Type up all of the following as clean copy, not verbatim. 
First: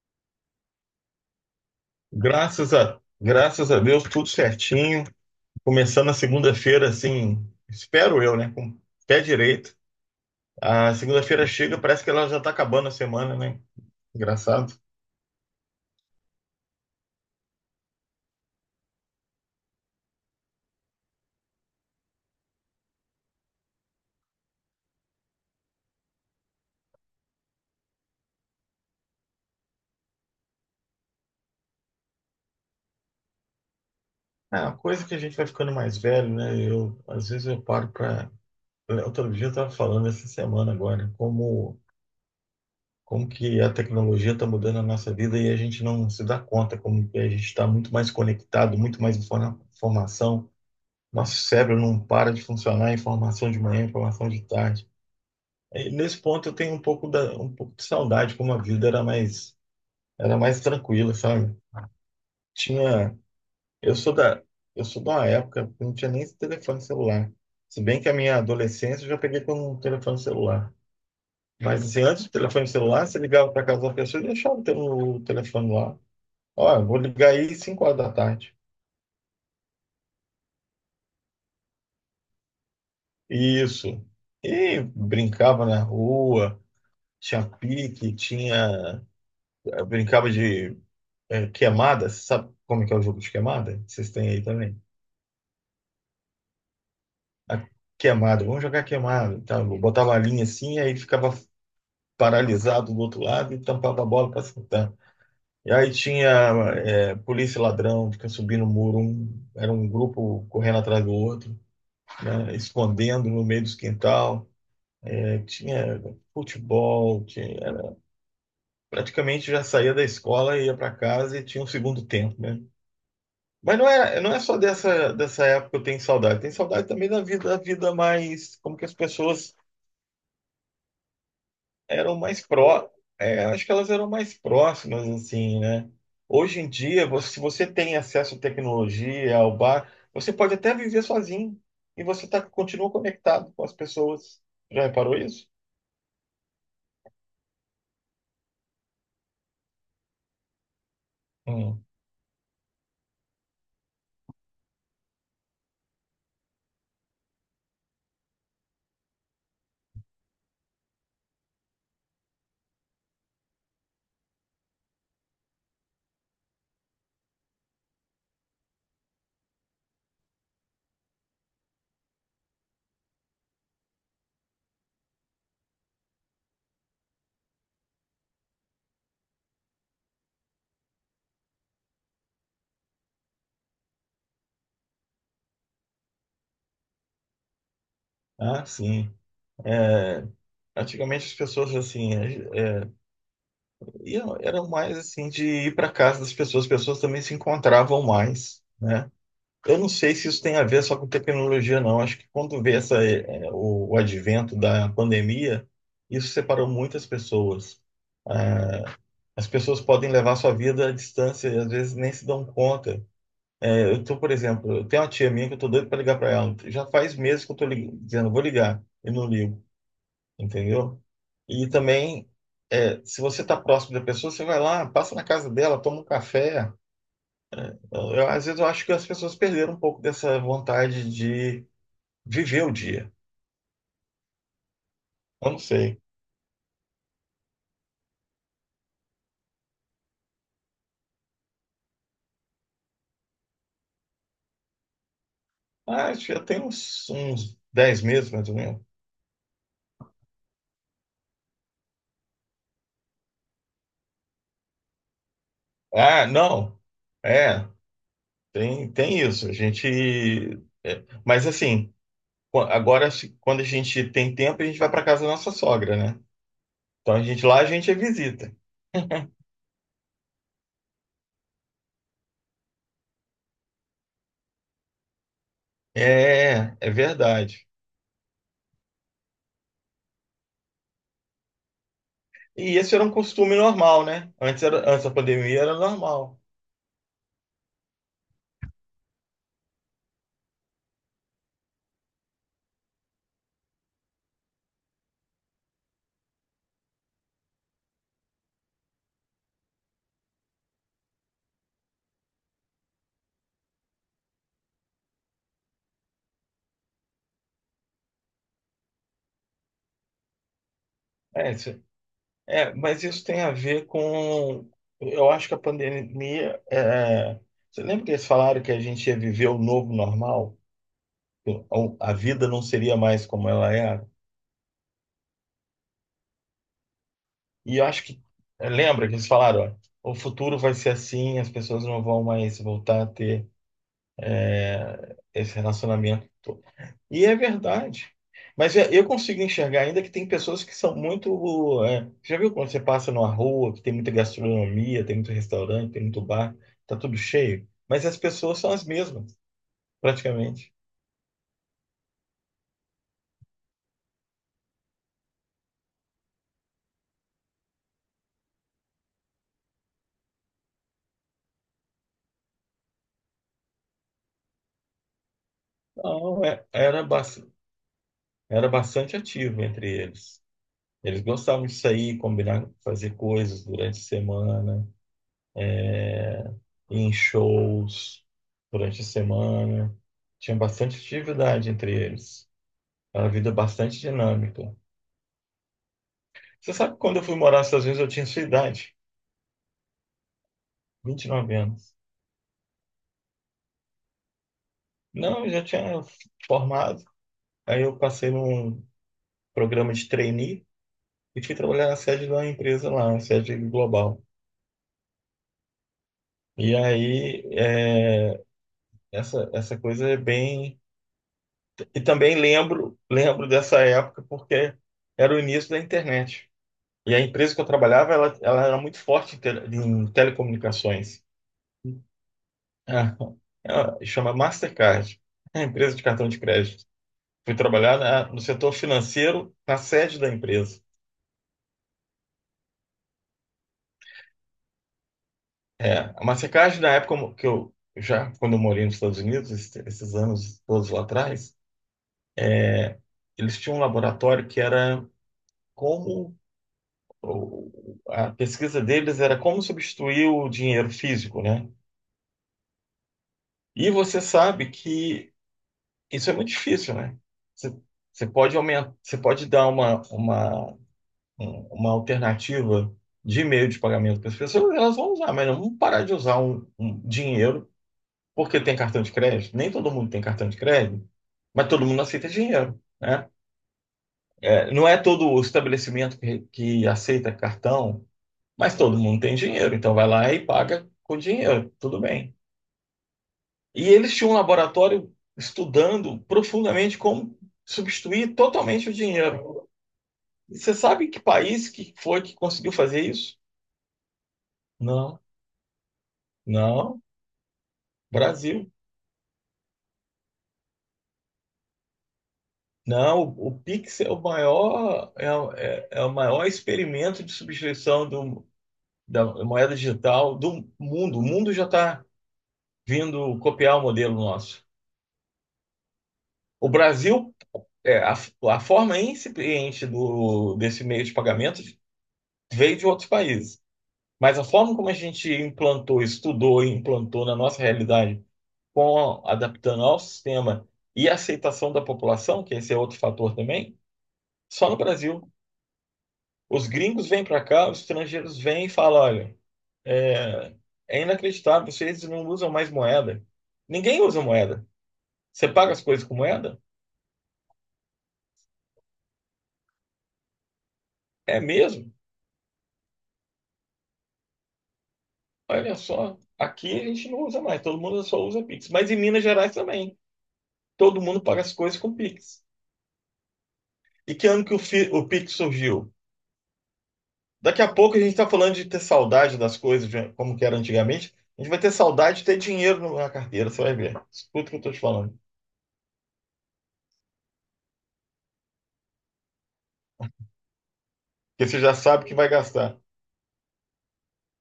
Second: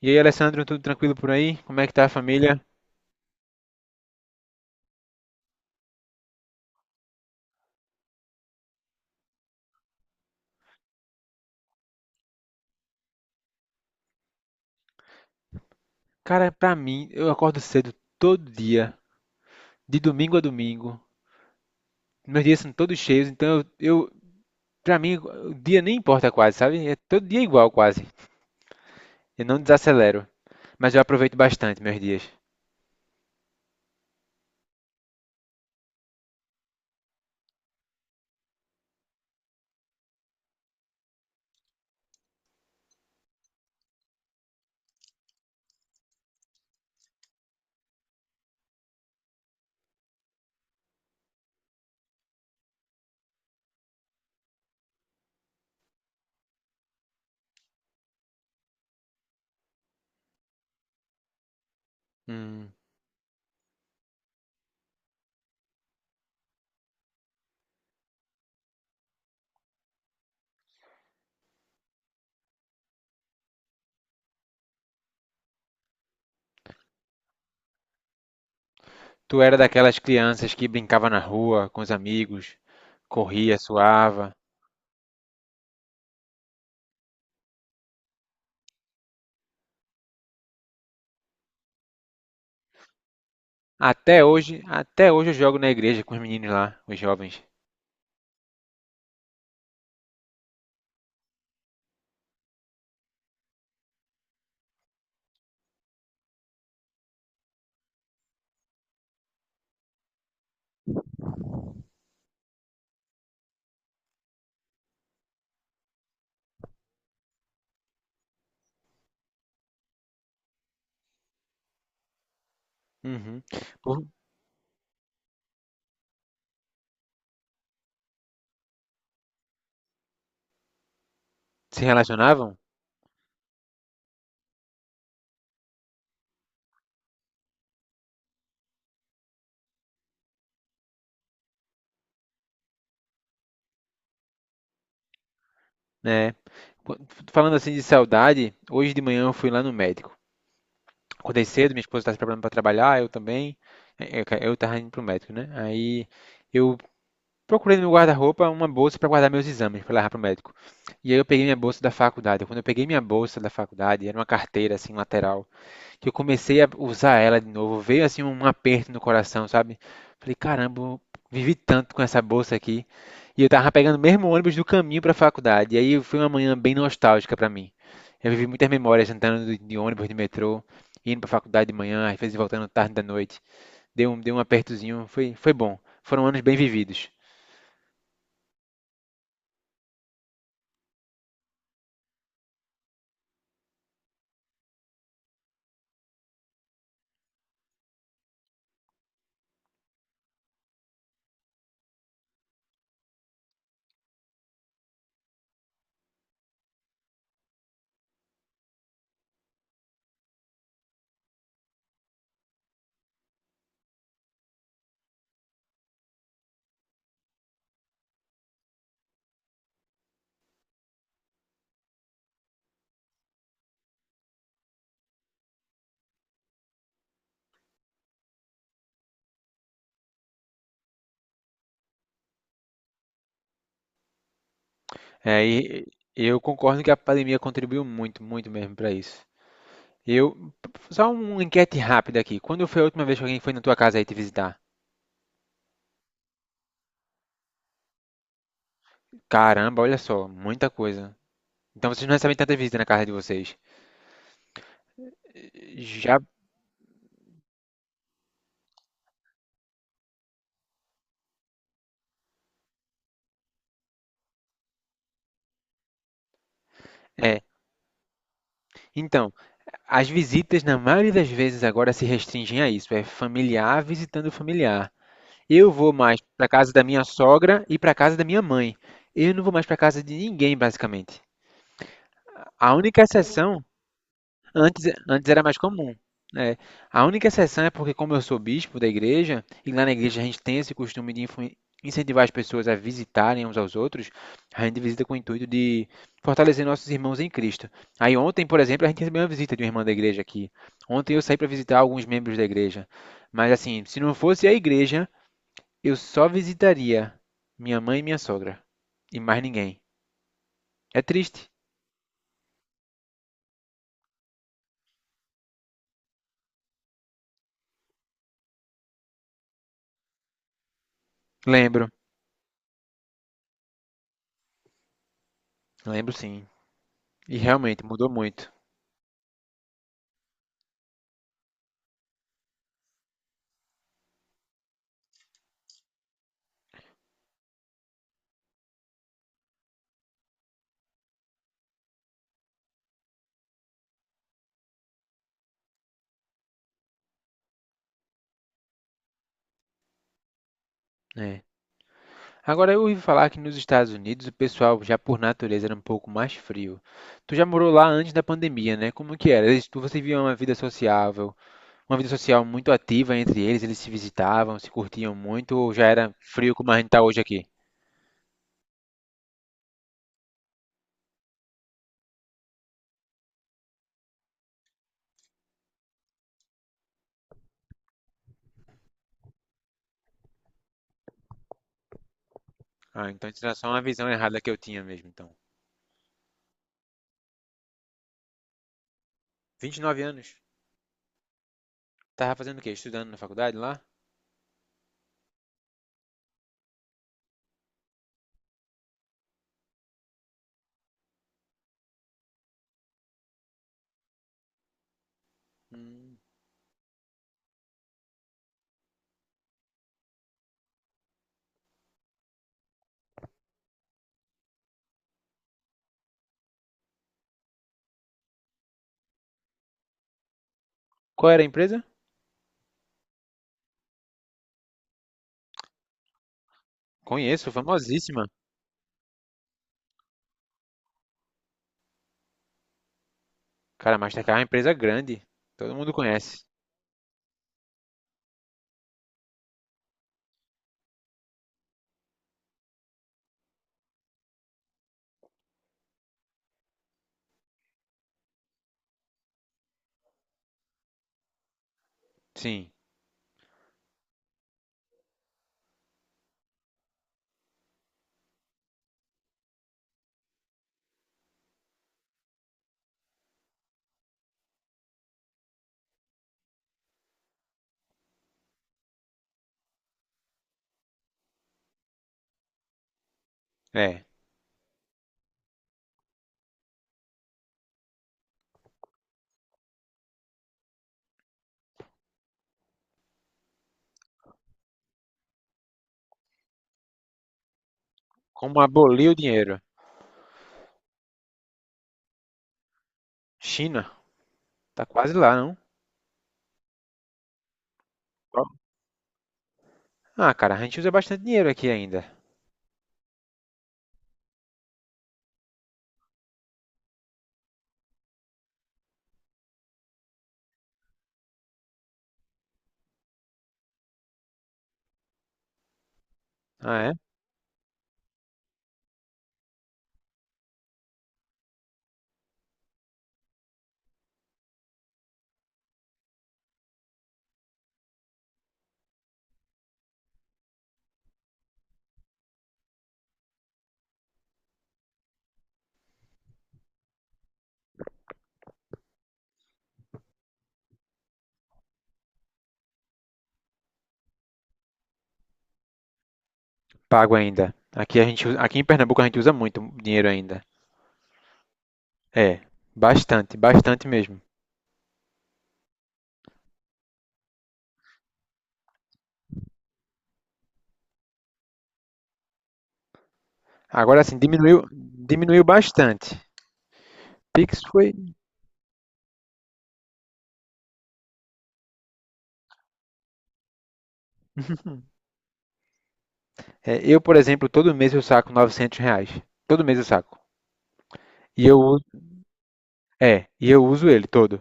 E aí, Alessandro, tudo tranquilo por aí? Como é que tá a família? Graças a Deus, tudo certinho. Começando a segunda-feira, assim, espero eu, né? Com o pé direito. A segunda-feira chega, parece que ela já tá acabando a semana, né? Engraçado. Cara, pra mim, eu acordo cedo todo dia, de domingo a domingo. Meus dias são todos cheios, então eu pra mim, o dia nem importa quase, sabe? É todo dia igual quase. Eu não desacelero, mas eu aproveito bastante meus dias. É uma coisa que a gente vai ficando mais velho, né? Às vezes eu paro pra. Outro dia eu tava falando essa semana agora, como que a tecnologia tá mudando a nossa vida e a gente não se dá conta, como que a gente tá muito mais conectado, muito mais informação. Nosso cérebro não para de funcionar, informação de manhã, informação de tarde. E nesse ponto eu tenho um pouco de saudade, como a vida era mais, tranquila, sabe? Hum, Tinha, eu sou da, eu sou de uma época que não tinha nem esse telefone celular. Se bem que a minha adolescência eu já peguei com um telefone celular. Mas assim, antes do telefone celular, você ligava para casa da pessoa e deixava o telefone lá. Ó, eu vou ligar aí 5h da tarde. Tu era daquelas crianças que brincava na rua com os amigos, corria, Isso. suava. E brincava na rua, tinha pique, tinha. Eu brincava de queimada. Você sabe como é que é o jogo de queimada? Vocês Até têm aí hoje, também. até hoje eu jogo na igreja com os meninos lá, os jovens. A queimada, vamos jogar queimada e tal. Eu botava a linha assim, e aí ficava paralisado do outro lado e tampava a bola para acertar. E aí tinha polícia e ladrão, fica subindo o muro, era um grupo correndo atrás do outro, né, escondendo no meio dos quintal. É, tinha futebol, praticamente já saía da escola, ia para casa e tinha um segundo tempo, né? Uhum. Mas não Por- é, não é só dessa época que eu tenho saudade. Tem saudade também da vida mais, como que as pessoas Se eram mais relacionavam? pró, é, acho que elas eram mais próximas, assim, né? Hoje em dia, se você tem acesso à tecnologia, ao bar, você pode até viver sozinho e você tá, continua conectado com as pessoas. Já reparou isso? Né? Falando assim de saudade, hoje de manhã eu fui lá no médico. Acordei cedo, minha Hum. esposa estava se preparando para trabalhar, eu também. Eu estava indo para o médico, né? Aí eu procurei no meu guarda-roupa uma bolsa para guardar meus exames, para levar para o médico. E aí eu peguei minha bolsa da faculdade. Quando eu peguei minha bolsa da faculdade, era uma carteira assim lateral que eu comecei a usar ela de novo, veio assim um aperto no coração, sabe? Falei, caramba, eu vivi tanto com essa bolsa aqui. E eu tava pegando o mesmo ônibus do caminho para a faculdade. E aí foi uma manhã bem nostálgica para mim. Eu vivi muitas memórias andando de ônibus, de metrô, indo para a faculdade de manhã, às vezes voltando tarde da noite. Deu um apertozinho, foi bom. Foram anos bem vividos. Ah, sim. É, antigamente as pessoas assim eram mais assim de ir para casa das pessoas, as pessoas também se encontravam mais, né? Eu não sei se isso tem a ver só com tecnologia, não. Acho que quando veio essa, é, é, o advento da pandemia, isso separou muitas pessoas. As pessoas podem levar sua vida à distância e às vezes nem se dão conta. É, por exemplo, eu tenho uma tia minha que eu tô doido para ligar para ela. Já faz meses que eu tô dizendo, vou ligar, e não ligo, entendeu? E também, se você tá próximo da pessoa, você vai lá, passa na casa dela, toma um café. Às vezes eu acho que as pessoas perderam um pouco dessa vontade de viver o dia. É, Eu não e sei. eu concordo que a pandemia contribuiu muito, muito mesmo para isso. Eu, Só uma enquete rápida aqui. Quando foi a última vez que alguém foi na tua casa aí te visitar? Ah, acho que já tem uns 10 meses, mais ou menos. Caramba, olha só, muita coisa. Então vocês não recebem tanta visita na casa de vocês. Já. Ah, não. É, tem isso. A gente. Mas assim, agora, quando a gente tem tempo, a gente vai para casa da nossa sogra, né? Então a É. gente lá a gente é visita. Então, as visitas na maioria das vezes agora se restringem a isso, é familiar visitando familiar. Eu vou mais para casa É, da é minha sogra verdade. e para casa da minha mãe. Eu não vou mais para casa de ninguém, basicamente. A E esse única era um costume exceção normal, né? Antes, era, Antes, antes da antes era mais pandemia era comum, normal. né? A única exceção é porque, como eu sou bispo da igreja, e lá na igreja a gente tem esse costume de incentivar as pessoas a visitarem uns aos outros, a gente visita com o intuito de fortalecer nossos irmãos em Cristo. Aí ontem, por exemplo, a gente recebeu uma visita de uma irmã da igreja aqui. Ontem eu saí para visitar alguns membros da igreja. Mas assim, se não fosse a igreja, eu só visitaria minha mãe e minha sogra, e mais ninguém. É triste. É. Mas isso tem a ver com. Eu acho que a pandemia. Você lembra que eles falaram que a gente ia viver o novo normal? Lembro, A vida não seria mais como ela era. lembro sim. E E eu realmente acho mudou que, muito. lembra que eles falaram, ó, o futuro vai ser assim, as pessoas não vão mais voltar a ter esse relacionamento todo. E é verdade. Mas eu consigo enxergar ainda que tem pessoas que são muito. Já viu quando você passa numa rua, que tem muita gastronomia, tem muito restaurante, tem muito bar, tá tudo cheio? Mas as pessoas são as mesmas, praticamente. Né? Agora, eu ouvi falar que nos Estados Unidos o pessoal já por natureza era um pouco mais frio. Tu já morou lá antes da pandemia, né? Como que era? Você via uma vida sociável, uma vida social muito ativa entre eles, eles se visitavam, se curtiam muito, ou já era Não, frio como a gente tá hoje aqui? era bastante ativo entre eles. Eles gostavam de sair, combinar, fazer coisas durante a semana, ir em shows durante a semana. Tinha bastante atividade entre eles. Ah, Era então uma isso vida é era só uma bastante visão errada que eu dinâmica. tinha mesmo, então. Você sabe que quando eu fui morar nos Estados Unidos, eu tinha sua idade, 29 anos. 29 anos. Tava fazendo o quê? Estudando na faculdade lá? Não, eu já tinha formado. Aí eu passei num programa de trainee e fui trabalhar na sede de uma empresa lá, na sede global. Hum. E aí, essa, essa coisa é bem. E também lembro dessa época porque era o início da internet. E a empresa que eu trabalhava, ela era muito forte em telecomunicações. Qual era a empresa? Ah, ela chama Mastercard, é a empresa de cartão de crédito. Conheço, Fui trabalhar famosíssima. No setor financeiro, na sede da empresa. Cara, Mastercard é uma empresa grande. Todo mundo É, a conhece. Mastercard, na época mo- que eu já, quando eu morei nos Estados Unidos, esses anos todos lá atrás, eles tinham um laboratório que era como o- a pesquisa deles era como substituir o dinheiro físico, né? Sim, E você sabe que isso é muito difícil, né? Você, você pode aumentar, você pode dar uma alternativa de meio de pagamento para as pessoas, elas vão usar, mas não vão parar de usar um dinheiro porque tem cartão de crédito. Nem todo mundo tem cartão de crédito, mas todo mundo aceita dinheiro, né? é. É, não é todo o estabelecimento que aceita cartão. Mas todo mundo tem dinheiro, então vai lá e paga com dinheiro, tudo bem. E eles tinham um laboratório estudando profundamente como substituir Como totalmente o aboliu o dinheiro. dinheiro. E você sabe que país que foi que conseguiu fazer isso? China? Tá quase Não, lá, não? não, Qual? Brasil. Ah, cara, a gente usa bastante dinheiro aqui ainda. Não, o Pix é o maior, é o maior experimento de substituição da moeda digital do mundo. O mundo já está vindo copiar o modelo nosso. O Ah, é? Brasil. É, a forma incipiente desse meio de pagamento veio de outros países, mas a forma como a gente implantou, estudou e implantou na nossa realidade, com, adaptando ao sistema e a aceitação da população, que esse é outro fator também, só no Brasil. Os gringos vêm para cá, os estrangeiros vêm e falam: olha, é, é inacreditável, vocês não usam mais moeda. Ninguém usa moeda. Você paga as coisas com moeda? Pago ainda. Aqui em Pernambuco a gente usa muito dinheiro ainda. É mesmo? É, bastante, bastante mesmo. Olha só, aqui a gente não usa mais, todo mundo só usa Pix. Mas em Minas Gerais também, todo mundo paga as coisas com Pix. Agora E assim, que ano que diminuiu, o Pix diminuiu surgiu? bastante. Pix Daqui a foi, pouco a gente está falando de ter saudade das coisas, de como que era antigamente. A gente vai ter saudade de ter dinheiro na carteira, você vai ver. Escuta o que eu estou te falando. Eu, por exemplo, todo mês eu saco R$ 900. Todo mês eu saco. E Porque eu, você já uso- sabe que vai gastar. E eu uso ele todo.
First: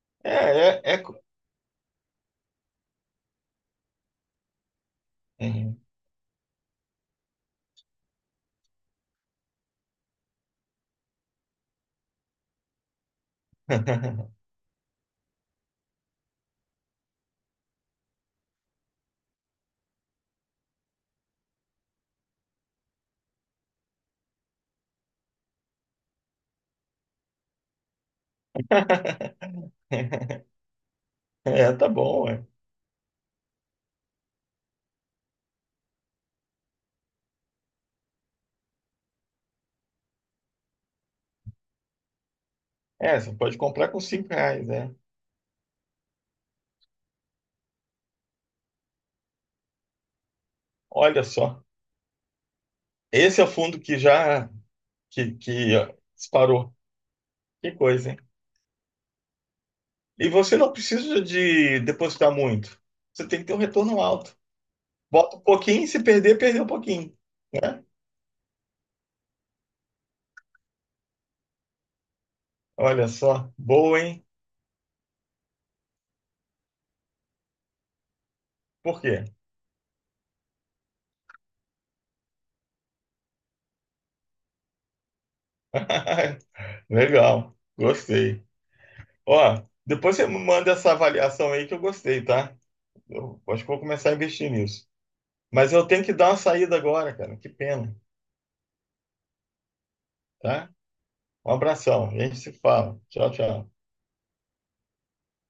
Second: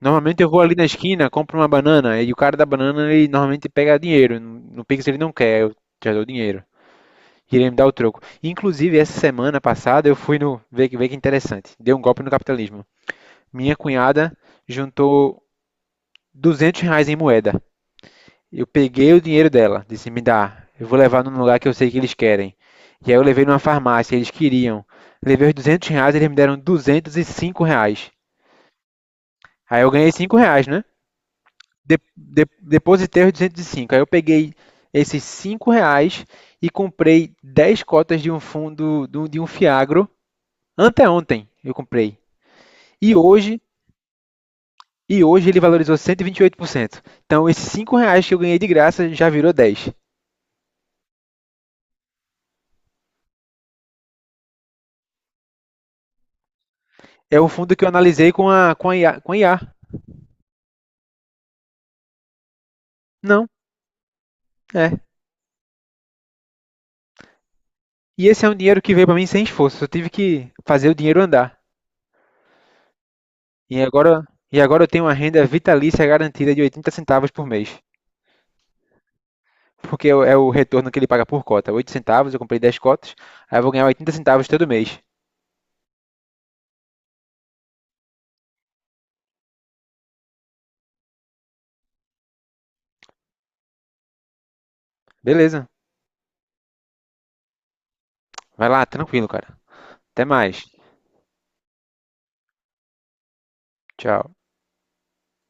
Normalmente eu vou ali É, é, na é. co- esquina, compro uma banana e o cara da banana ele normalmente pega dinheiro. No Pix ele não quer, eu Uhum. já dou dinheiro. Iria me dar o troco. Inclusive, essa semana passada eu fui no. Vê que interessante. Deu um golpe no capitalismo. Minha cunhada juntou R$ 200 em moeda. Eu peguei o dinheiro dela. Disse: me dá. Eu vou levar num lugar que eu sei que eles querem. E aí eu levei numa farmácia, eles queriam. Levei os R$ 200, eles me deram R$ 205. Aí eu ganhei R$ 5, né? É, tá bom, ué. Depositei os 205. Aí eu peguei esses R$ 5 e comprei 10 cotas de um fundo, de um fiagro. Anteontem eu comprei. E É, você pode hoje, comprar com R$ 5, né? e hoje, ele valorizou 128%. Então esses R$ 5 que eu ganhei de graça já virou 10. Olha só. Esse é o fundo que disparou. É o fundo Que que eu coisa, hein? analisei com a IA. Com a IA. E você não precisa de depositar muito. Você tem Não, que ter um retorno alto. é. Bota um pouquinho, se perder, perdeu um pouquinho, né? E esse é um dinheiro que veio para mim sem esforço. Eu tive que fazer o dinheiro andar. Olha só, E boa, hein? agora, e agora, eu tenho uma renda vitalícia garantida de 80 centavos por mês. Por quê? Porque é o retorno que ele paga por cota. 8 centavos, eu comprei 10 cotas. Aí eu vou ganhar 80 centavos todo mês. Legal, gostei. Ó, depois você me manda essa avaliação aí que eu gostei, tá? Eu acho que vou começar a investir nisso. Beleza. Mas eu tenho que dar uma saída agora, cara. Que pena, Vai lá, tranquilo, cara. Até mais. tá? Um abração, a gente se fala. Tchau, tchau. Tchau.